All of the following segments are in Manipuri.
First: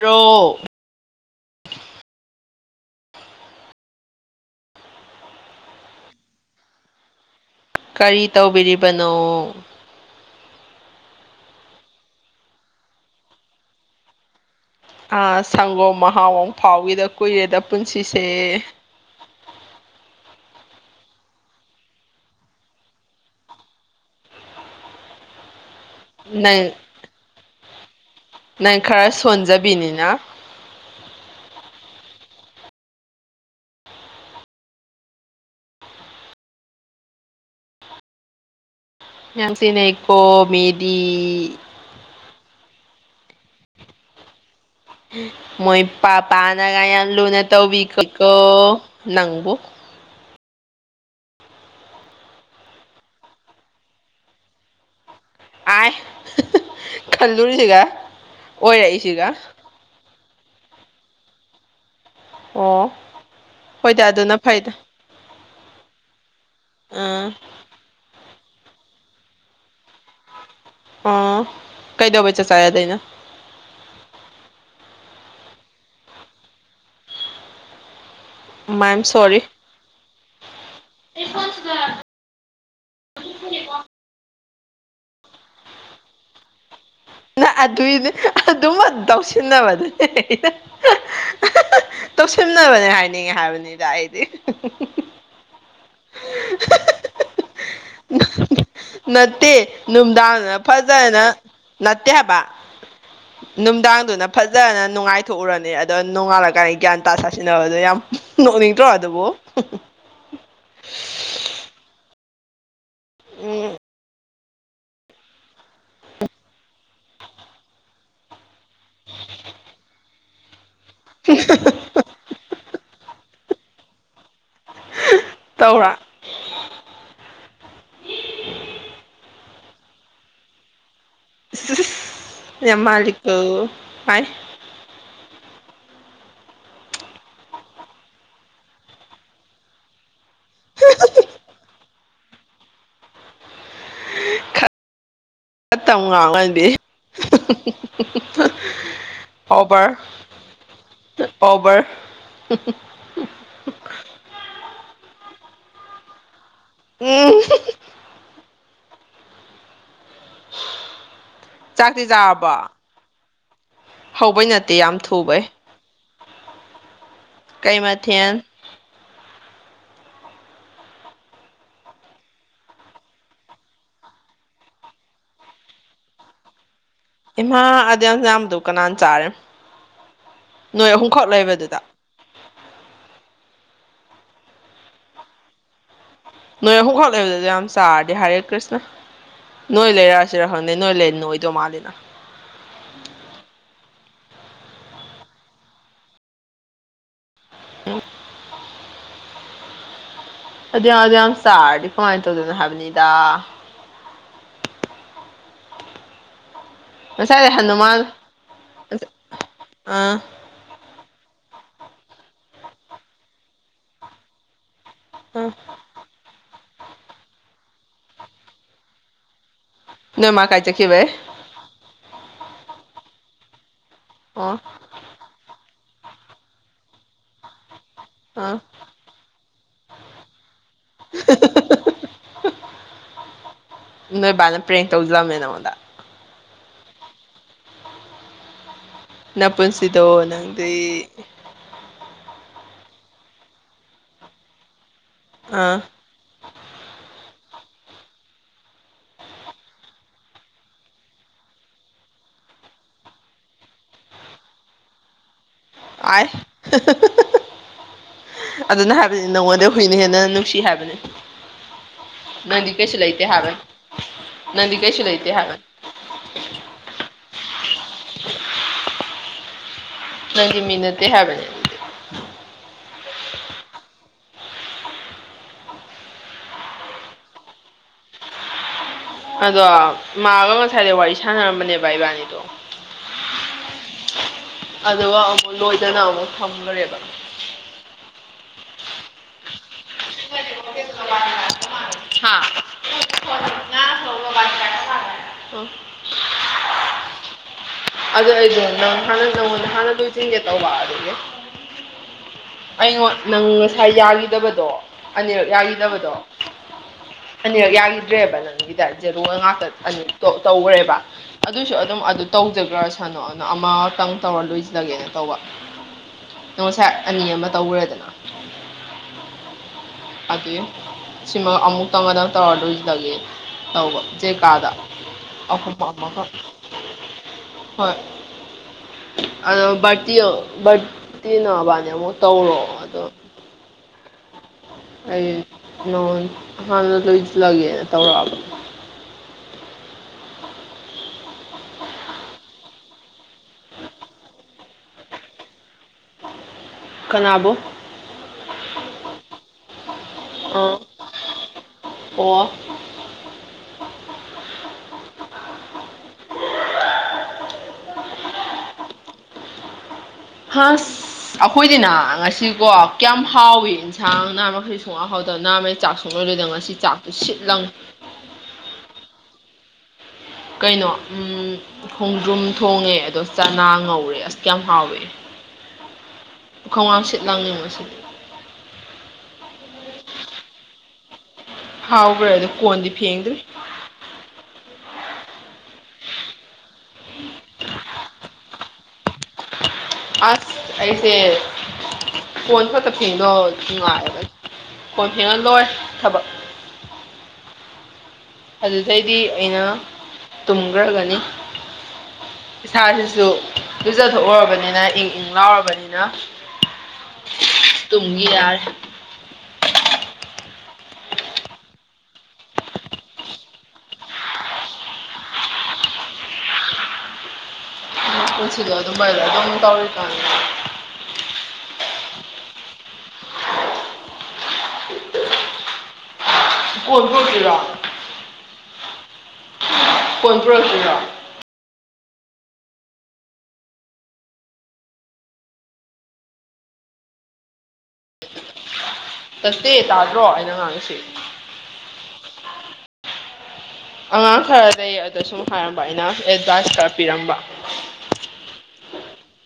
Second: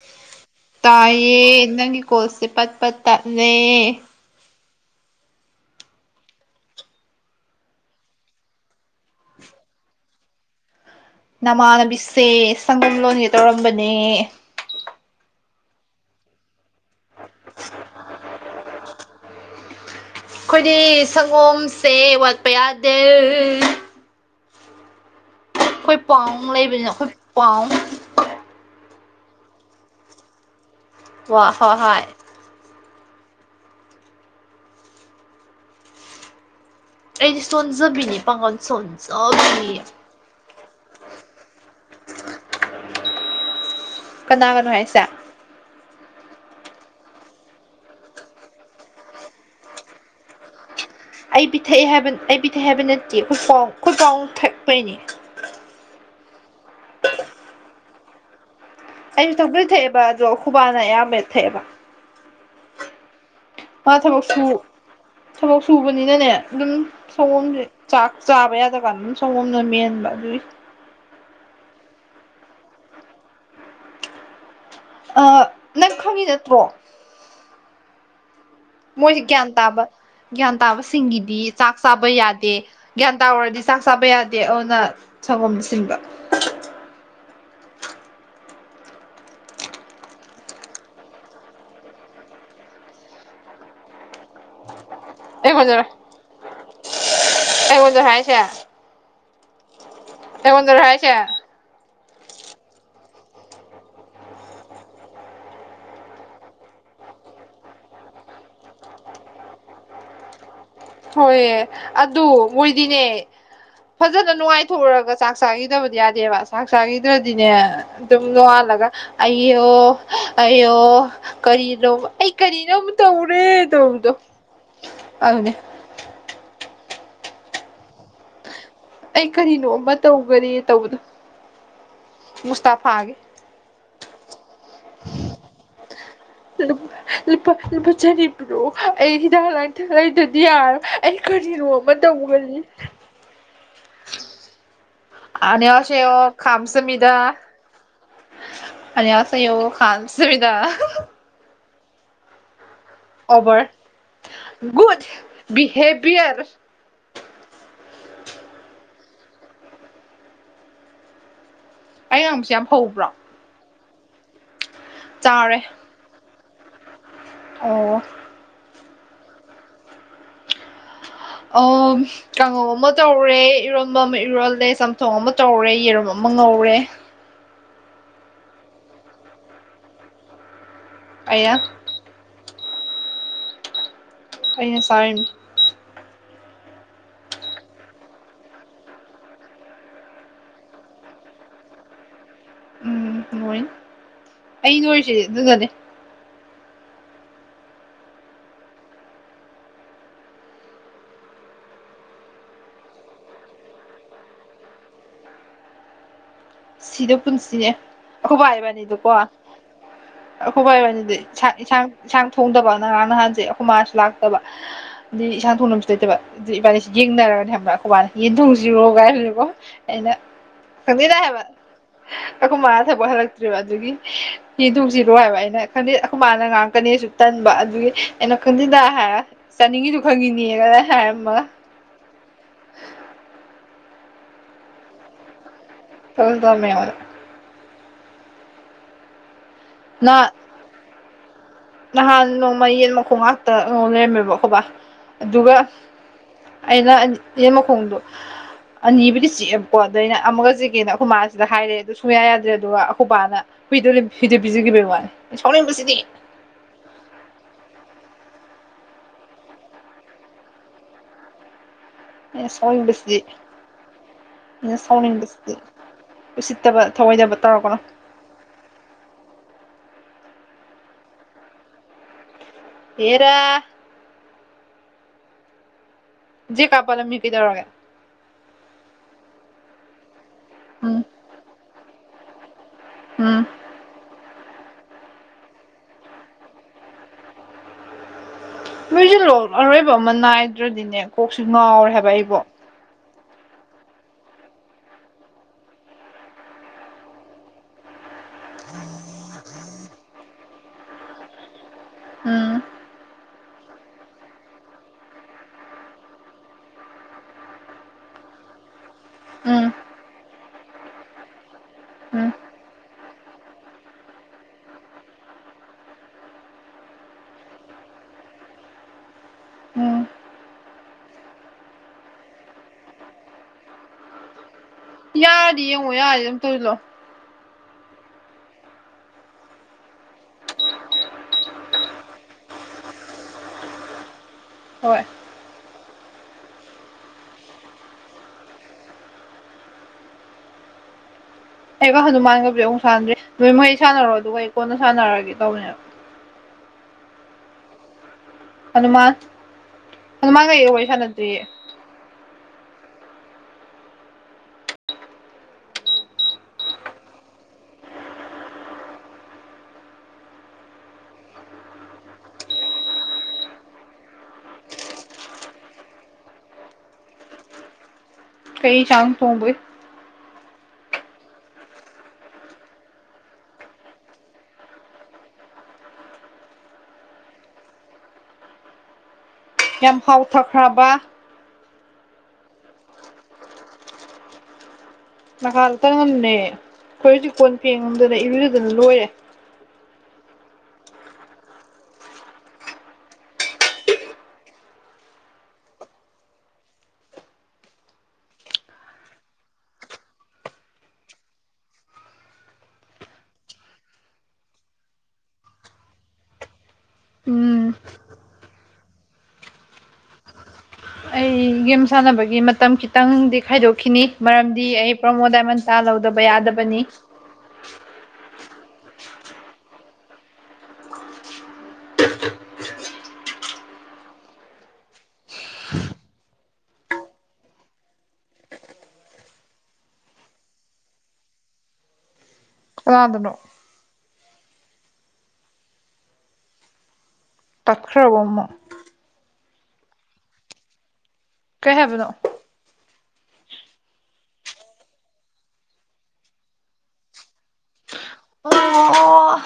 ꯔꯣ ꯇꯥꯏꯌꯦ ꯅꯪꯒꯤ ꯀꯣꯁꯁꯦ ꯄꯠ ꯄꯠ ꯇꯠꯂꯦ ꯀꯔꯤ ꯇꯧꯕꯤꯔꯤꯕꯅꯣ ꯅꯃꯥꯟꯅꯕꯤꯁꯦ ꯁꯪꯒꯝ ꯂꯣꯟꯒꯦ ꯇꯧꯔꯝꯕꯅꯦ ꯑꯥ ꯁꯪꯒꯣꯝ ꯃꯍꯥꯎ ꯑꯃꯨꯛ ꯐꯥꯎꯒꯤꯗ ꯀꯨꯏꯔꯦꯗ ꯄꯨꯟꯁꯤꯁꯦ ꯫ ꯑꯩꯈꯣꯏꯗꯤ ꯁꯪꯒꯣꯝꯁꯦ ꯋꯥꯠꯄ ꯌꯥꯗꯦ ꯫ ꯑꯩꯈꯣꯏ ꯄꯥꯎ ꯅꯪ ꯂꯩꯕꯅꯥꯅ ꯑꯩꯈꯣꯏ ꯄꯥꯎ ꯫ ꯅꯪ ꯈꯔ ꯁꯣꯟꯖꯕꯤꯅꯤꯅ ꯫ ꯋꯥ ꯍꯣꯏ ꯍꯣꯏ ꯑꯩꯗꯤ ꯁꯣꯟꯖꯕꯤꯅꯤ ꯄꯥꯡꯒꯟ ꯁꯣꯟ ꯌꯥꯝ ꯇꯤꯅꯩꯀꯣ ꯃꯦꯗꯤ ꯫ ꯀꯅꯥꯒꯅꯣ ꯍꯥꯏꯁꯦ ꯃꯣꯏ ꯄꯥꯄꯥꯅꯒ ꯌꯥꯝ ꯂꯨꯅ ꯇꯧꯕꯤꯀꯣ ꯅꯪꯕꯨ ꯫ ꯑꯩ ꯄꯤꯊꯛꯑ ꯍꯥꯏꯕ ꯑꯩ ꯄꯤꯊꯛꯑꯦ ꯍꯥꯏꯕ ꯅꯠꯇꯦ ꯑꯩꯈꯣꯏ ꯄꯥꯎ ꯑꯩꯈꯣꯏ ꯄꯥꯎ ꯊꯛꯄꯩꯅꯦ ꯫ ꯑꯥꯏ ꯈꯜꯂꯨꯔꯤꯁꯤꯒ ꯑꯣꯏꯔꯛꯏꯁꯤ ꯑꯩꯁꯨ ꯊꯝꯄꯨꯗꯤ ꯊꯛꯑꯦꯕ ꯑꯗꯣ ꯑꯩꯈꯣꯏ ꯕꯥꯅ ꯑꯌꯥꯝꯕ ꯊꯛꯑꯦꯕ ꯫ ꯑꯣ ꯃꯥ ꯍꯣꯏꯗ ꯊꯕꯛ ꯑꯗꯨꯅ ꯁꯨ ꯐꯩꯗ ꯊꯕꯛ ꯁꯨꯕꯅꯤꯅꯅꯦ ꯑꯗꯨꯝ ꯑꯥ ꯁꯪꯒꯣꯝꯁꯪ ꯆꯥꯛ ꯆꯥꯕ ꯌꯥꯗ ꯀꯥꯟ ꯑꯗꯨꯝ ꯁꯪꯒꯣꯝꯅ ꯃꯦꯟꯕ ꯑꯗꯨꯏ꯫ ꯑ ꯀꯩꯗꯧꯕꯩ ꯆꯥꯛ ꯆꯥ ꯌꯥꯗꯩꯅꯣ ꯫ ꯑ ꯅꯪ ꯈꯪꯉꯤ ꯅꯠꯇ꯭ꯔꯣ ꯫ [inaudible] ꯃꯣꯏ ꯁꯣꯔꯤ ꯒ꯭ꯌꯥꯟ ꯇꯥꯕ ꯒ꯭ꯌꯥꯟ ꯇꯥꯕꯁꯤꯡꯒꯤꯗꯤ ꯆꯥꯛ ꯆꯥꯕ ꯌꯥꯗꯦ ꯫ ꯒ꯭ꯌꯥꯟ ꯇꯥꯔꯨꯔꯗꯤ ꯆꯥꯛ ꯆꯥꯕ ꯌꯥꯗꯦ ꯑꯗꯨꯅ ꯁꯪꯒꯣꯝ ꯁꯤꯟꯕ ꯫ ꯅ ꯑꯗꯨꯏꯅꯦ ꯑꯗꯨꯝ ꯇꯧꯁꯤꯟꯅꯕꯗꯨꯅꯦ ꯇꯧꯁꯤꯟꯅꯅꯕꯅꯦ ꯍꯥꯏꯅꯤꯡꯉꯦ ꯍꯥꯏꯕꯅꯤꯗ ꯑꯩꯗꯤ [unintelligible] [unintelligible] ꯑꯩꯉꯣꯟꯗ ꯍꯥꯏꯁꯦ ꯅꯠꯇꯦ ꯅꯨꯡꯗꯥꯡꯗꯅ ꯑꯩꯉꯣꯟꯗꯔ ꯍꯥꯏꯁꯦ ꯐꯖꯅ ꯅꯠꯇꯦ ꯍꯥꯏꯕ ꯫ [inaudible] ꯅꯨꯡꯗꯥꯡꯗꯨꯅ ꯐꯖꯅ ꯅꯨꯡꯉꯥꯏꯊꯣꯛꯎꯔꯅꯤ ꯑꯗꯣ ꯅꯣꯡꯉꯥꯜꯂꯀꯥꯟꯗ ꯒ꯭ꯌꯥꯟ ꯇꯥ ꯁꯥꯁꯤꯟꯅꯕꯗꯣ ꯌꯥꯝ ꯅꯣꯛꯅꯤꯡꯗꯔꯣ ꯑꯗꯨꯕꯣ ꯫ [unintelligible] ꯍꯣꯏꯌꯦ ꯑꯗꯨ ꯃꯣꯏꯗꯤꯅꯦ ꯎꯝ ꯐꯖ ꯅꯨꯡꯉꯥꯏꯊꯣꯛꯎꯒ ꯆꯥꯛ ꯆꯥꯈꯤꯗꯕꯗꯤ ꯌꯥꯗꯦꯕ ꯆꯥꯛ ꯆꯥꯈꯤꯗ꯭ꯔꯗꯤꯅꯦ ꯑꯗꯨꯝ ꯅꯣꯡꯉꯥꯜꯂ ꯑꯌꯣ ꯑꯌꯣ ꯀꯔꯤꯅꯣ ꯑꯩ ꯀꯔꯤꯅꯣ ꯇꯧꯔꯦ ꯇꯧꯕꯗꯣ ꯑꯗꯨꯅꯦ ꯫ ꯇꯧꯔꯥ ꯑꯩ ꯀꯔꯤꯅꯣ ꯑꯃ ꯇꯧꯒꯔꯦ ꯇꯧꯕꯗꯣ ꯫ ꯌꯥꯝ ꯃꯨꯁꯇꯥꯥꯐꯥꯒꯤ ꯃꯥꯜꯂꯤꯀꯣ ꯃꯥꯏ ꯂꯨ ꯂꯨꯄꯥ ꯆꯅꯤ ꯄꯤꯔꯛꯑꯣ ꯑꯩ ꯍꯤꯗꯥꯛ ꯂꯥꯡꯊꯛ ꯂꯩꯗꯔ ꯗꯤ ꯌꯥꯔꯣ ꯑꯩ ꯀꯔꯤꯅꯣ ꯑꯃ ꯇꯧꯒꯅꯤ ꯫ ꯈꯔ ꯇꯝ ꯑꯅꯤꯌꯥꯁꯩꯌꯤ ꯉꯥꯡꯉꯗꯤ ꯈꯥꯝꯁꯃꯤꯗꯥ ꯫ ꯑꯅꯤꯌꯥꯁꯩꯌꯣ ꯑꯣꯕꯔ ꯈꯥꯝꯁꯃꯤꯗꯥ ꯫ ꯑꯣꯕꯔ ꯑꯣꯕꯔ ꯒꯨꯨꯗ ꯕꯤꯍꯦꯚꯌꯔ ꯎꯝ ꯆꯥꯛꯇꯤ ꯑꯩ ꯉꯥꯡꯕꯁꯦ ꯌꯥꯝ ꯆꯥꯔꯕꯣ ꯍꯧꯕ꯭ꯔꯣ ꯫ ꯍꯧꯕꯩ ꯅꯠꯇꯦ ꯌꯥꯝ ꯊꯨꯕꯩ ꯆꯥꯔꯦ ꯀꯩ ꯑꯣ ꯃꯊꯦꯜ ꯑꯣ ꯀꯥꯡꯉꯧ ꯑꯃ ꯇꯧꯔꯦ ꯏꯔꯣꯟꯕ ꯑꯃ ꯏꯔꯣꯜꯂꯦ ꯆꯝꯊꯣꯡ ꯑꯃ ꯇꯧꯔꯦ ꯌꯦꯔꯨꯝ ꯑꯃ ꯉꯧꯔꯦ ꯫ ꯏꯃꯥ ꯑꯗꯨ ꯌꯥꯝ ꯌꯥꯝꯕꯗꯣ ꯀꯅꯥꯅ ꯆꯥꯏ ꯅꯣꯏ ꯑꯍꯨꯝꯈꯛ ꯑꯩꯅ ꯂꯩꯕꯗꯨꯗ ꯫ ꯑꯩꯅ ꯆꯔꯤꯝ ꯅꯣꯏ ꯑꯍꯨꯝ ꯈꯛ ꯂꯩꯕꯗ ꯑꯗꯨꯛꯌꯥꯝ ꯆꯥꯔꯗꯤ ꯍꯥꯔꯦ ꯀ꯭ꯔꯤꯁꯅ ꯅꯣꯏ ꯂꯩꯔꯑꯁꯤꯔ ꯈꯪꯅꯩ ꯅꯣꯏ ꯂꯩꯠ ꯅꯣꯏꯗꯣ ꯃꯥꯜꯂꯤꯅ ꯎꯝ ꯅꯣꯏꯟ ꯑꯩ ꯅꯣꯏꯁꯤ ꯑꯗꯨꯅꯅꯦ ꯎꯝ ꯑꯗꯨ ꯌꯥꯝ ꯑꯗꯨ ꯌꯥꯝ ꯆꯥꯔꯗꯤ ꯀꯃꯥꯏꯟ ꯇꯧꯗꯣꯏꯅꯣ ꯍꯥꯏꯕꯅꯤꯗ ꯁꯤꯗ ꯉꯁꯥꯏ ꯄꯨꯟꯁꯤꯅꯦ ꯂꯩꯍꯟꯗꯧ ꯃꯥꯜꯂꯦ ꯑꯈꯣꯏꯕꯥ ꯏꯕꯥꯅꯤꯗꯨꯀꯣ ꯑꯥ ꯑꯈꯣꯏꯕ ꯏꯕꯅꯤꯗꯤ ꯁꯥ ꯏꯁꯥꯡ ꯏꯟꯁꯥꯡ ꯊꯣꯡꯗꯕ ꯅꯉꯔꯥꯡ ꯅꯍꯥꯟꯁꯦ ꯑꯈꯣꯏ ꯃꯥꯁꯨ ꯂꯥꯛꯇꯕ ꯑꯗꯤ ꯑꯥ ꯏꯁꯥꯡ ꯊꯣꯡꯅꯕꯁꯨ ꯂꯩꯇꯕ ꯑꯗ ꯏꯕꯥꯅꯤꯁꯤ ꯌꯦꯡꯅꯔꯒꯅꯦ ꯈꯪꯕ꯭ꯔꯥ ꯑꯈꯣꯏꯕꯥꯅ ꯌꯦꯟ ꯊꯣꯡꯁꯤꯔꯣ ꯀꯥꯏ ꯍꯥꯏ [unintelligible] ꯑꯩꯅ ꯅꯣꯏ ꯃꯥ ꯀꯥꯏ ꯆꯠꯈꯤꯕꯩ ꯈꯪꯗꯦꯗꯥ ꯍꯥꯏꯕ ꯑꯈꯣꯏ ꯃꯥꯥ ꯊꯕꯛ ꯍꯜꯂꯛꯇ꯭ꯔꯤꯕ ꯑꯗꯨꯒꯤ ꯑꯣ ꯌꯦꯟ ꯊꯣꯡꯁꯤꯔꯣ ꯍꯥꯏꯕ ꯑꯩꯅ ꯈꯪꯗꯦ ꯑꯈꯨ ꯃꯥꯅ ꯉꯥꯡꯉꯛꯀꯅꯦꯁꯨ ꯇꯟꯕ ꯑꯗꯨꯒꯤ ꯑꯩꯅ ꯑꯥ ꯀꯟꯗꯦꯗ ꯍꯥꯏꯔ ꯆꯥꯅꯤꯡꯉꯤꯗꯨ ꯈꯪꯉꯤꯅꯦ [unintelligible] ꯍꯥꯏꯔꯝꯃ ꯍꯨ ꯅꯣꯏ ꯕꯥꯅ ꯄ꯭ꯔꯦꯡ ꯇꯧꯖꯂꯝꯃꯦ ꯅꯪꯉꯣꯟꯗ ꯇꯧꯗ ꯇꯧꯔꯝꯃꯦ ꯍꯣꯏ ꯅꯄꯨꯟꯁꯤꯗꯣ ꯅ ꯅꯪꯗꯤ ꯅꯍꯥꯟ ꯅꯣꯡꯃ ꯌꯦꯟ ꯃꯈꯣꯡ ꯉꯥꯛꯇ ꯉꯧ ꯂꯩꯔꯝꯃꯦꯕ ꯑꯈꯣꯏ ꯕꯥ ꯑꯗꯨꯒ ꯑꯥ ꯑꯩꯅ ꯑꯟ ꯌꯦꯟ ꯃꯈꯣꯡꯗꯣ ꯑꯅꯤꯕꯨꯗꯤ ꯆꯤꯛꯑꯦꯕꯀꯣ ꯑꯗ ꯑꯩꯅ ꯑꯃꯒ ꯆꯤꯛꯀꯦꯅ ꯑꯈꯣꯏ ꯃꯥꯥꯁꯤꯗ ꯍꯥꯏꯔꯦ ꯑꯗꯨꯒ ꯁꯨꯡꯌꯥ ꯌꯥꯗ꯭ꯔꯦ ꯑꯗꯨꯒ ꯑꯈꯣꯏꯕꯥꯅ ꯍꯨꯏꯗ ꯂꯨꯏꯝ ꯍꯤꯗ ꯄꯤꯖꯒꯤꯕꯩ ꯋꯥꯟꯅꯦ ꯑꯥꯏ [unintelligible] ꯑꯗꯨꯅ ꯍꯥꯏꯕꯅꯤ ꯅꯪꯉꯣꯟꯗꯩ ꯍꯨꯏꯅ ꯍꯦꯟꯅ ꯅꯨꯡꯁꯤ ꯍꯥꯏꯕꯅꯤ ꯑꯩꯅ ꯅꯪꯗꯤ ꯀꯩꯁꯨ ꯁꯥꯎꯅꯤꯡꯕꯁꯤꯗꯤ ꯂꯩꯇꯦ ꯍꯥꯏꯕꯟ ꯅꯪꯗꯤ ꯑꯩꯅ ꯀꯩꯁꯨ ꯂꯩꯥꯇꯦ ꯁꯥꯎꯅꯤꯡꯕꯁꯤꯗꯤ ꯍꯥꯏꯕꯟ ꯎꯁꯤꯠꯇꯕ ꯊꯧꯑꯣꯏꯗꯕ ꯇꯧꯔꯛꯀꯅꯣ ꯅꯪꯗꯤ ꯃꯤ ꯅꯠꯇꯦ ꯍꯥꯏꯕꯅꯦ ꯑꯦꯔꯥ ꯖꯦꯀꯥ ꯄꯜꯂꯝꯃꯤ ꯀꯩꯗꯧꯔꯒꯦ ꯑꯗꯣ ꯃꯥꯒ ꯉꯁꯥꯏꯗꯩ ꯎꯝ ꯋꯥꯔꯤ ꯁꯥꯟꯅꯔꯝꯕꯅꯦꯕ ꯏꯕꯥꯅꯤꯗꯣ ꯎꯝ ꯑꯗꯨꯒ ꯑꯃꯨ ꯂꯣꯏꯗꯅ ꯑꯃꯨꯛ ꯊꯝꯒꯔꯦꯕ ꯂꯣꯏꯖꯤꯜꯂꯣ ꯑꯔꯣꯏꯕ ꯑꯃ ꯅꯥꯏꯗ꯭ꯔꯗꯤꯅꯦ ꯀꯣꯛꯁꯤ ꯉꯥꯎꯔꯦ ꯍꯥꯏꯕ ꯑꯩꯕꯣ [inaudible] ꯑ ꯑꯗꯨ ꯑꯩꯗꯣ ꯅꯪ ꯍꯥꯟꯅ ꯅꯪꯉꯣꯟꯗ ꯍꯥꯟꯅ ꯂꯣꯏꯆꯤꯟꯒꯦ ꯇꯧꯕ ꯑꯗꯨꯒꯤ ꯎꯝ ꯑꯩꯉꯣꯠ ꯅꯪ ꯉꯁꯥꯏ ꯌꯥꯒꯤꯗꯕꯗꯣ ꯑꯅꯤꯔꯛ ꯌꯥꯒꯤꯗꯕꯗꯣ ꯑꯅꯤꯔꯛ ꯌꯥꯒꯤꯗ꯭ꯔꯦꯕ ꯅꯪꯒꯤꯗ ꯖꯦꯔꯣꯒ ꯉꯥꯛꯇ ꯎꯝ ꯑꯅꯤ ꯇꯣ ꯇꯧꯒ꯭ꯔꯦꯕ ꯑꯗꯨꯏꯁꯨ ꯑꯗꯨꯝ ꯑꯗꯨ ꯎꯝ ꯇꯧꯖꯈ꯭ꯔꯁꯅꯣ ꯑꯅ ꯑꯃꯇꯪ ꯇꯧꯔ ꯂꯣꯏꯖꯤꯜꯂꯒꯦꯅ ꯇꯧꯕ ꯅꯣ ꯉꯁꯥꯏ ꯑꯅꯤ ꯑꯃ ꯇꯧꯒ꯭ꯔꯦꯗꯅ ꯎꯝ ꯑꯗꯨꯏ ꯁꯤꯃ ꯑꯃꯨꯛꯇꯪ ꯉꯗꯪ ꯇꯧꯔ ꯂꯣꯏꯖꯤꯜꯂꯒꯤ ꯇꯧꯕ ꯖꯦ ꯀꯥꯒ ꯌꯥꯗꯤ ꯌꯦꯡꯉꯣ ꯌꯥꯗꯤ ꯑꯗꯨꯝ ꯇꯣꯏꯂꯣ ꯍꯣꯏ ꯑꯗꯣ ꯕꯥꯔꯇꯤꯌꯣ ꯚꯔꯠꯇꯤ ꯅꯕꯥꯅꯦ ꯑꯃꯣꯛ ꯇꯧꯔꯣ ꯑꯗꯣ ꯍꯣꯏ ꯑꯩ ꯅꯉꯣꯟ ꯍꯥꯟꯅ ꯂꯣꯏꯖꯤꯜꯂꯒꯦꯅ ꯇꯧꯔꯛꯑꯕ ꯑꯩꯒ ꯍꯅꯨꯃꯥꯟꯒꯕꯨꯗꯤ ꯑꯃꯨꯛ ꯁꯥꯟꯅꯗ꯭ꯔꯤ ꯅꯣꯏ ꯃꯍꯩ ꯁꯥꯟꯅꯔꯣ ꯑꯗꯨꯒ ꯑꯩ ꯀꯣꯟꯅ ꯁꯥꯟꯅꯔꯒꯦ ꯇꯧꯕꯅꯦꯞ ꯀꯅꯥꯕꯨ ꯍꯅꯨꯃꯥꯟ ꯍꯅꯨꯃꯥꯟꯒ ꯑꯩꯒ ꯑꯥ ꯋꯥꯔꯤ ꯁꯥꯟꯅꯗ꯭ꯔꯤꯌꯦ ꯑꯣ ꯍꯥꯁ ꯑꯈꯣꯏꯗꯤꯅ ꯉꯁꯤꯀꯣ ꯀꯌꯥꯝ ꯍꯥꯎꯏ ꯁꯥꯡ ꯅꯍꯥ ꯃꯈꯩ ꯁꯨꯛꯍꯥꯎ ꯍꯥꯎꯇ ꯅꯥꯍꯃꯩ ꯆꯥꯛ ꯁꯨꯡꯂꯣꯏ ꯂꯣꯏꯗꯝ ꯉꯁꯤ ꯆꯥꯛꯇꯨ ꯁꯤꯠꯂꯪ ꯀꯩ ꯏꯁꯥꯡ ꯇꯣꯡꯕꯩꯏ ꯀꯩꯅꯣ ꯎꯝ ꯈꯣꯡꯗ꯭ꯔꯨꯝ ꯊꯣꯡꯉꯦ ꯑꯗꯣ ꯆꯅꯥ ꯉꯧꯔꯦ ꯑꯁ ꯀꯌꯥꯝ ꯍꯥꯎꯋꯦ ꯈꯣꯡ [unintelligible] ꯁꯤꯠ ꯂꯥꯡꯅꯤꯡꯕꯁꯦ ꯌꯥꯝ ꯍꯥꯎꯊꯛꯈ꯭ꯔꯕ ꯍꯥꯎꯒ꯭ꯔꯦ ꯑꯗꯨ ꯀꯣꯟꯗꯤ ꯐꯦꯡꯗ꯭ꯔꯤ ꯅꯒꯥꯥꯗꯇꯪꯉꯝꯃꯦ ꯈꯣꯏ ꯍꯧꯖꯤꯛ ꯀꯣꯟ ꯐꯦꯡꯉꯝꯗꯅ ꯏꯕꯤꯔꯗꯅ ꯂꯣꯏꯔꯦ ꯑꯥꯁ ꯑꯩꯁꯦ ꯀꯣꯟ ꯐꯠꯇ ꯐꯦꯡꯗꯣ ꯅꯨꯡꯉꯥꯏꯌꯦꯕ ꯀꯣꯟ ꯐꯦꯡꯉ ꯂꯣꯏꯔꯦ ꯊꯕꯛ ꯑꯗꯨꯗꯩꯗꯤ ꯑꯩꯅ ꯇꯨꯝꯈ꯭ꯔꯒꯅꯤ ꯏꯁꯥꯁꯤꯁꯨ ꯇꯨꯖꯊꯣꯛꯎꯔꯕꯅꯤꯅ ꯏꯪ ꯏꯪ ꯂꯥꯎꯔꯕꯅꯤꯅ ꯎꯝ ꯇꯨꯡꯒꯤ ꯌꯥꯔ ꯑꯩ ꯒꯦꯝ ꯁꯥꯟꯅꯕꯒꯤ ꯃꯇꯝ ꯈꯤꯇꯪꯗꯤ ꯈꯥꯏꯗꯣꯛꯈꯤꯅꯤ ꯃꯔꯝꯗꯤ ꯑꯩ ꯄ꯭ꯔꯃꯣꯗꯟ ꯆꯥ ꯂꯧꯗꯕ ꯌꯥꯗꯕꯅꯤ ꯄꯨꯟꯁꯤꯗꯣ ꯑꯗꯨꯃꯥꯏꯅ ꯑꯗꯨꯝ ꯇꯧꯔꯤꯀꯥꯟ ꯐꯐ ꯀꯣꯜꯕꯣ ꯀꯂꯥ ꯀꯣꯟ ꯄꯨꯔꯛꯇꯣꯏꯔꯣ ꯔꯗꯅꯣ ꯇꯛꯈ꯭ꯔꯕ ꯑꯃ ꯆꯁꯇꯦ ꯇꯥꯗ꯭ꯔꯣ ꯑꯩꯅ ꯉꯥꯡꯉꯁꯤ ꯀꯩ ꯍꯥꯏꯕꯅꯣ ꯑꯉꯥꯡ ꯈꯔ ꯂꯩ ꯑꯗꯣ ꯁꯨꯝ ꯍꯥꯏꯔꯝꯕ ꯑꯩꯅ ꯑꯦꯗꯚꯥꯏꯁ ꯈꯔ ꯄꯤꯔꯝꯕ ꯑꯣ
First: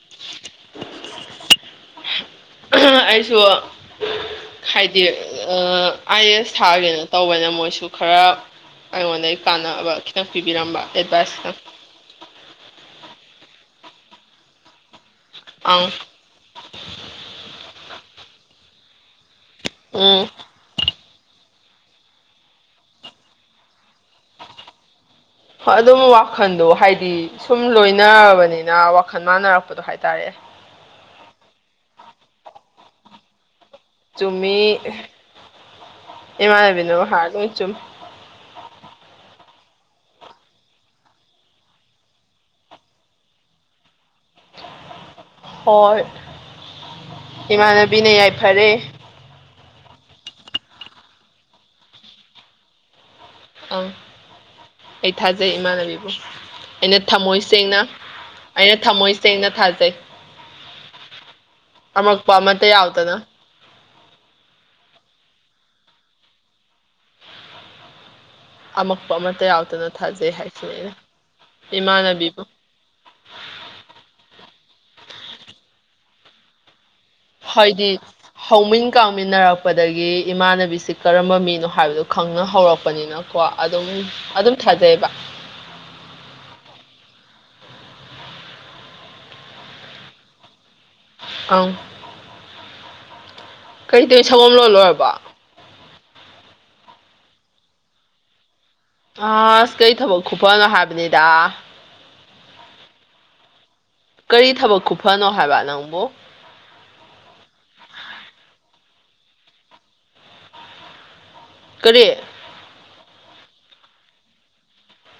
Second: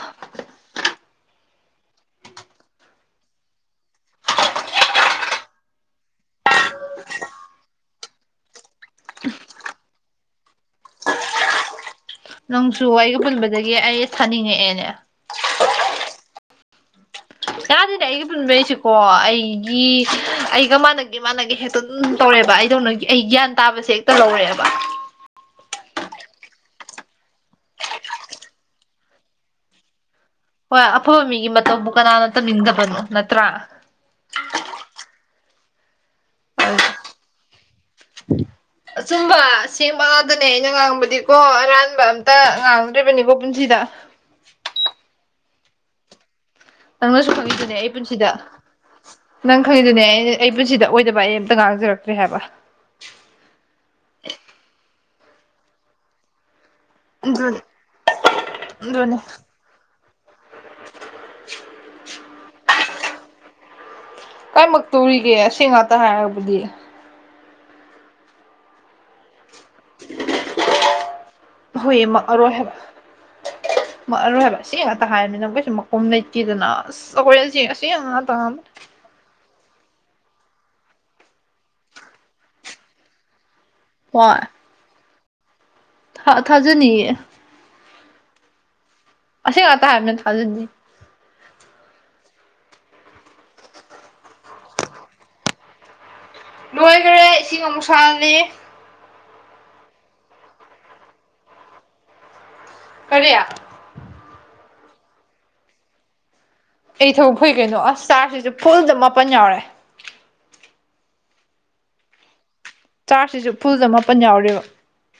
ꯑꯩꯁꯨ ꯍꯥꯏꯗꯤ ꯑꯥꯏ ꯑꯦꯁ ꯊꯥꯒꯦꯅ ꯇꯧꯕꯅ ꯃꯣꯏꯁꯨ ꯈꯔ ꯑꯩꯉꯣꯟꯗꯗꯒꯤ ꯀꯥꯟꯅꯕ ꯈꯤꯇꯪ ꯄꯤꯕꯤꯔꯝꯕ ꯑꯦꯗꯚꯥꯏꯁ ꯈꯤꯇꯪ ꯅꯪꯁꯨ ꯋꯥꯔꯤꯒ ꯄꯨꯟꯕꯗꯒꯤ ꯑꯩ ꯊꯥꯅꯤꯡꯉꯛꯑꯦꯅꯦ ꯑ ꯌꯥꯗꯗꯤ ꯑꯩꯒꯤ ꯄꯨꯟꯕꯩꯁꯤꯀꯣ ꯑꯩꯒꯤ ꯎꯝ ꯑꯩꯒ ꯃꯥꯥꯟꯅ ꯃꯥꯅꯒꯤ ꯍꯦꯛꯇ ꯑꯗꯨꯝ ꯇꯧꯔꯦꯕ ꯑꯩꯗꯧꯅ ꯑꯩ ꯒ꯭ꯌꯥꯟ ꯇꯥꯕꯁꯦ ꯍꯦꯛꯇ ꯂꯧꯔꯦꯕ ꯍ ꯑꯗꯨꯝ ꯋꯥꯈꯜꯗꯣ ꯍꯥꯏꯗꯤ ꯁꯨꯝ ꯂꯣꯏꯅꯔꯕꯅꯤꯅ ꯋꯥꯈꯜ ꯃꯥꯟꯅꯔꯛꯄꯗ ꯑꯗꯨ ꯍꯥꯏꯇꯥꯔꯦ ꯍꯣꯏ ꯑꯐꯕ ꯃꯤꯒꯤ ꯃꯇꯧꯕ ꯀꯅꯥꯅ ꯇꯝꯅꯤꯡꯗꯕꯅꯣ ꯅꯠꯇ꯭ꯔꯥ ꯆꯨꯝꯃꯤ ꯏꯃꯥꯟꯅꯕꯤꯅ ꯍꯥꯔ ꯂꯣꯏ ꯆꯨꯝꯃꯤ ꯎꯝ ꯑꯆꯨꯝꯕ ꯁꯦꯝꯦꯡꯕ ꯉꯥꯛꯇꯅꯦ ꯑꯩꯅ ꯉꯥꯡꯕꯗꯤꯀꯣ ꯑꯔꯥꯟꯕ ꯑꯝꯇ ꯉꯥꯡꯗ꯭ꯔꯤꯕꯅꯤꯀꯣ ꯄꯨꯟꯁꯤꯗ ꯍ ꯅꯪꯅꯁꯨ ꯈꯪꯉꯤꯗꯨꯅꯦ ꯑꯩ ꯏꯃꯥꯟꯅꯕꯤꯅ ꯄꯨꯟꯁꯤꯗ ꯌꯥꯏꯐꯔꯦ ꯅꯪ ꯈꯪꯉꯤꯗꯨꯅꯦ ꯑꯩ ꯑꯩ ꯄꯨꯟꯁꯤꯗ ꯑꯣꯏꯗꯕ ꯑꯩ ꯑꯝꯇ ꯉꯥꯡꯖꯔꯛꯇ꯭ꯔꯦ ꯍꯥꯏꯕ ꯑꯪ ꯑꯩ ꯊꯥꯖꯩ ꯏꯃꯥꯟꯅꯕꯤꯕꯨ ꯑꯩꯅ ꯊꯝꯃꯣꯏ ꯑꯗꯨꯅꯤ ꯁꯦꯡꯅ ꯑꯩꯅ ꯊꯝꯃꯣꯏ ꯑꯗꯨꯅꯤ ꯁꯦꯡꯅ ꯊꯥꯖꯩ ꯑꯃꯃꯛꯄ ꯃ ꯌꯥꯎ ꯇꯗ ꯀꯔꯤꯃꯛꯇꯧꯔꯤꯒꯦ ꯑꯁꯦꯡ ꯉꯥꯛꯇ ꯍꯥꯏꯔꯕꯗꯤ ꯑꯃꯛꯄ ꯑꯃꯠꯇ ꯌꯥꯎꯗꯅ ꯊꯥꯖꯩ ꯍꯥꯏꯁꯤꯅꯤ ꯑꯩꯅ ꯍꯣꯏꯌꯦ ꯏꯃꯥꯟꯅꯕꯤꯕꯨ ꯑꯔꯣꯏ ꯍꯥꯏ ꯑꯔꯣꯏ ꯍꯥꯏꯕ ꯁꯤ ꯉꯥꯛꯇ ꯍꯥꯏꯔꯅꯤꯅ ꯃꯈꯣꯏꯁꯨ ꯃꯀꯨꯝ ꯂꯩꯇꯦꯗꯅ ꯑꯁ ꯁꯒꯁꯤꯦ ꯑꯁꯤ ꯑꯍ ꯇ ꯀꯥꯎꯃꯤꯟꯅꯔꯛꯄꯗꯒꯤ ꯏꯃꯥꯟꯅꯕꯤꯁꯤ ꯀꯔꯝꯕ ꯃꯤꯅꯣ ꯍꯥꯏꯕꯗꯨ ꯈꯪꯅ ꯍꯧꯔꯛꯄꯅꯤꯅ ꯀꯣ ꯑꯗꯨꯝ ꯑꯗꯨꯝ ꯊꯥꯖꯩꯑꯕ ꯊ ꯊꯥꯖꯅꯤꯌꯦ ꯑꯁꯤ ꯀꯥꯛ ꯍꯥꯏꯕꯅ ꯊꯥꯖꯟꯗꯤ ꯑ ꯀꯔꯤ ꯇꯧꯅ ꯁꯒꯣꯝ ꯂꯣꯜ ꯂꯣꯏꯔꯕ ꯂꯣꯏꯈꯔꯦ ꯏꯁꯤꯡ ꯑꯃꯨꯛ ꯁꯥꯜꯂꯤ ꯑꯁ ꯀꯩ ꯊꯕꯛ ꯈꯨꯐꯅꯣ ꯍꯥꯏꯕꯅꯤꯗ ꯀꯔꯌꯥ ꯀꯔꯤ ꯊꯕꯛ ꯈꯨꯨꯞꯐꯅꯣ ꯍꯥꯏꯕ ꯅꯪꯕꯨ ꯑꯩ ꯊꯕꯛ ꯐꯨꯏ ꯀꯩꯅꯣ ꯑꯁ ꯆꯥꯔꯁꯤꯁꯨ ꯐꯨꯜꯗ ꯃꯥꯄꯟ ꯌꯥꯎꯔꯦ ꯀꯔꯤ ꯆꯥꯔꯖꯁꯤꯁꯨ ꯐꯨꯜꯗ ꯃꯥꯄꯟ ꯌꯥꯎꯔꯦꯕ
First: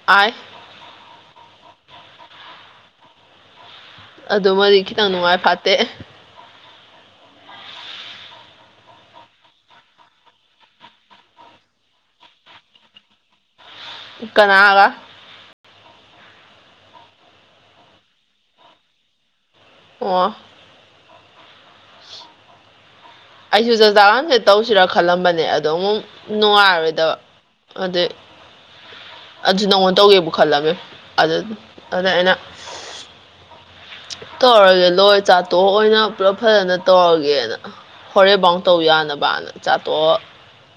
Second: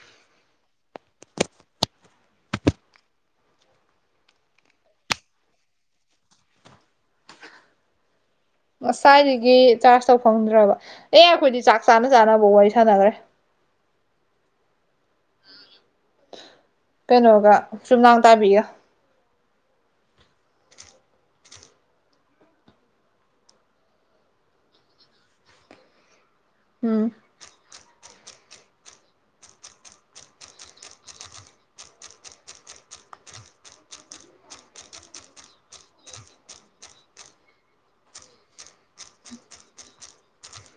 ꯑ ꯑꯗꯨꯃꯗꯤ ꯈꯤꯇꯪ ꯅꯨꯡꯉꯥꯏ ꯐꯥꯠꯇꯦ ꯉꯁꯥꯏꯗꯒꯤ ꯆꯥꯔꯖ ꯇꯧ ꯐꯪꯗ꯭ꯔꯕ ꯑꯦ ꯑꯩꯈꯣꯏꯗꯤ ꯆꯥꯛ ꯆꯥꯅ ꯆꯥꯅꯕ ꯋꯥꯔꯤ ꯁꯥꯟꯅꯈ꯭ꯔꯦ ꯀꯅꯥꯒ ꯀꯩꯅꯣꯒ ꯆꯨꯝꯅꯥꯡ ꯇꯥꯕꯤꯒ ꯑꯣ ꯑꯩꯁꯨ ꯖꯥꯖꯥꯟꯁꯦ ꯇꯧꯁꯤꯔꯥ ꯈꯜꯂꯝꯕꯅꯦ ꯑꯗꯣ ꯑꯃꯨꯛ ꯎꯝ ꯅꯨꯡꯉꯥꯏꯔꯣꯏꯗꯕ ꯑꯗꯨ ꯑꯗꯨ ꯅꯪꯉꯣꯟ ꯇꯧꯒꯦꯕꯨ ꯈꯜꯂꯒꯦ ꯑꯗꯨ ꯑꯗꯨꯗ ꯑꯩꯅ ꯇꯧꯔꯒꯦ ꯂꯣꯏ ꯆꯥꯠꯇꯣꯛ ꯑꯣꯏꯅ ꯄꯨꯂꯞ ꯐꯖꯅ ꯇꯧꯔꯒꯦꯅ ꯍꯣꯔꯦꯟꯐꯥꯎ ꯇꯧ ꯌꯥꯅꯕꯅ ꯆꯥꯠꯇꯣꯛꯑ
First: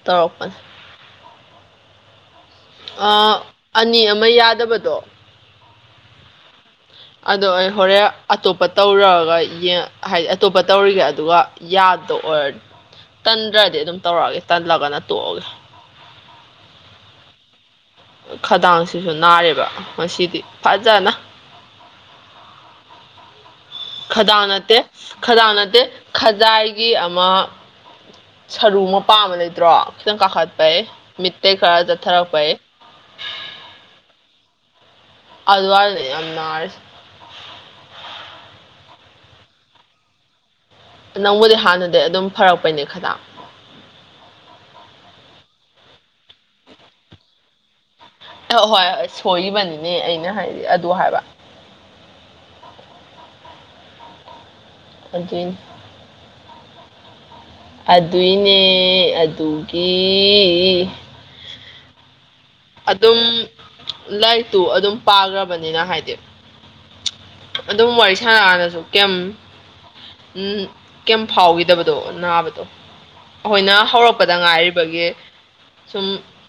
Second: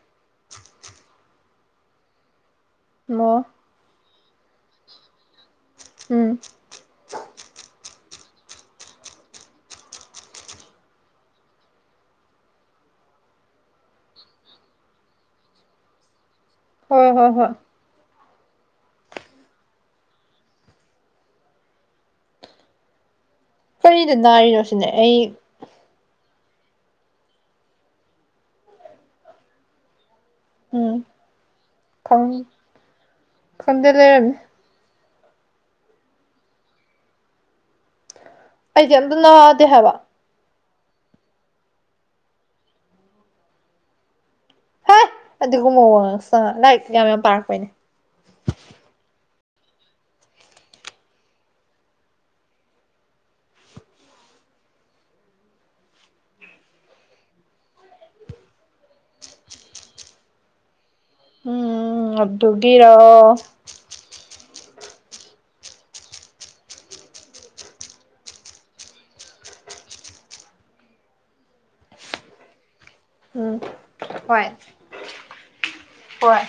ꯇꯧꯔꯛꯄꯅꯦ ꯑꯣ ꯑꯅꯤ ꯑꯃ ꯌꯥꯗꯕꯗꯣ ꯎꯝ ꯑꯗꯣ ꯑꯩ ꯍꯣꯔꯦꯟ ꯑꯇꯣꯞꯄ ꯇꯧꯔꯒ ꯍꯥꯏꯗꯤ ꯑꯇꯣꯞꯄ ꯇꯧꯔꯤꯒꯦ ꯑꯗꯨꯒ ꯌꯥꯗ ꯑꯣꯏꯔꯗꯤ ꯇꯟꯗ꯭ꯔꯗꯤ ꯑꯗꯨꯝ ꯇꯧꯔꯛꯑꯒꯦ ꯇꯜꯂꯒꯅ ꯇꯣꯛꯑꯒꯦ ꯍꯣꯏ ꯍꯣꯏ ꯍꯣꯏ ꯈꯗꯥꯡꯁꯤꯁꯨ ꯅꯥꯔꯦꯕ ꯉꯗꯤ ꯐꯖꯅ ꯀꯔꯤꯗ ꯅꯥꯔꯤꯅꯣ ꯈꯗꯥꯅꯠꯇ ꯁꯤꯅꯦ ꯑꯩ ꯈꯗꯥꯅꯇ ꯈꯖꯥꯏꯒꯤ ꯑꯃ ꯁꯔꯨ ꯃꯄꯥ ꯑꯃ ꯂꯩꯇ꯭ꯔꯣ ꯈꯤꯇꯪ ꯀꯥꯈꯠ ꯎꯝ [unintelligible] ꯈꯟꯗ ꯂꯩ ꯑꯜꯋꯥꯏꯗ ꯌꯥꯝ ꯔꯁ ꯑꯩꯗꯤ ꯑꯝꯇ ꯅꯥꯗꯦ ꯍꯥꯏꯕ ꯅꯪꯕꯨꯗꯤ ꯍꯥꯟꯅꯗꯤ ꯑꯗꯨꯝ ꯐꯔꯛꯄꯩꯅꯦ ꯈꯈꯤꯗꯥꯪ ꯍꯥꯏ ꯑꯗꯨꯒꯨꯝ ꯃꯑꯣꯡꯉ ꯁꯥ ꯂꯥꯏꯛ ꯌꯥꯝ ꯌꯥꯝ ꯄꯥꯔꯛꯄꯩꯅꯦ ꯑꯍꯣꯏ ꯍꯣꯏ ꯁꯣꯏꯔꯤꯕꯅꯤꯅꯦ ꯑꯩꯅ ꯍꯥꯏꯗꯤ ꯑꯗꯨ ꯍꯥꯏꯕ ꯑꯗꯨ ꯑꯗꯨꯏꯅꯦ ꯑꯗꯨꯒꯤ ꯎꯝ ꯑꯗꯨꯒꯤꯔꯣ ꯑꯗꯨꯝ ꯂꯥꯏꯔꯤꯛꯇꯨ ꯑꯗꯨꯝ ꯄꯥꯈ꯭ꯔꯕꯅꯤꯅ ꯍꯥꯏꯗꯤ ꯑꯗꯨꯝ ꯋꯥꯔꯤ ꯁꯥꯟꯅꯑꯗꯁꯨ ꯀꯩꯝ ꯎꯝ ꯀꯩ ꯐꯥꯎꯈꯤꯗꯕꯗꯣ ꯅꯥꯕꯗꯣ ꯎꯝ ꯑꯩꯈꯣꯏꯅ ꯍꯧꯔꯛꯄꯗ ꯍꯣꯏ ꯉꯥꯏꯔꯤꯕꯒꯤ ꯁꯨꯝ ꯍꯣꯏ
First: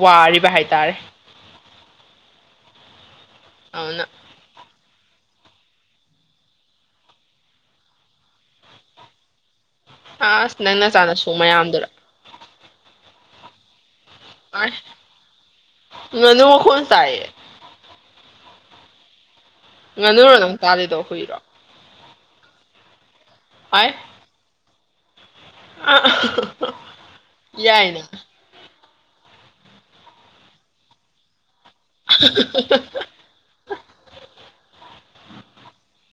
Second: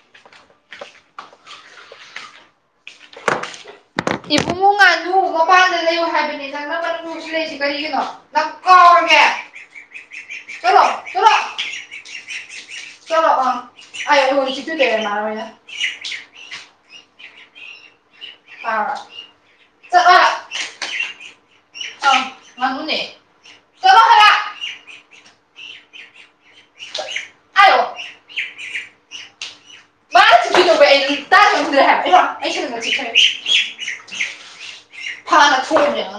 ꯋꯥꯔꯤꯕ ꯍꯥꯏꯇꯥꯔꯦ ꯑꯧꯅ ꯏꯐꯨꯡ ꯉꯥꯅꯨ ꯃꯄꯥꯟꯗ ꯂꯩꯌꯨ ꯍꯥꯏꯕꯅꯦ ꯅꯪ ꯎꯔꯦ ꯑꯁ ꯅꯪꯅ ꯆꯥꯟꯅꯁꯨ ꯃꯌꯥꯝꯗꯨꯔ ꯆꯂꯣ ꯑ ꯑ ꯍꯧ ꯇꯨ ꯂꯩꯒꯅ ꯉꯅꯨ ꯃꯈꯣꯜ ꯇꯥꯏꯌꯦ ꯑꯥ꯫ ꯉꯥꯅꯨꯨꯔꯣ ꯅꯪ ꯄꯥꯜꯂꯤꯗꯣ ꯍꯨꯏꯔꯣ꯫ ꯑꯪ ꯉꯥꯅꯨꯅꯦ ꯍꯥꯏ꯫ ꯆꯠꯂꯣ ꯍꯥꯏꯕ ꯑꯥ ꯑꯍꯍꯍ ꯑꯥꯏꯌꯣ ꯌꯥꯏꯅꯦ꯫ [unintelligible] [unintelligible]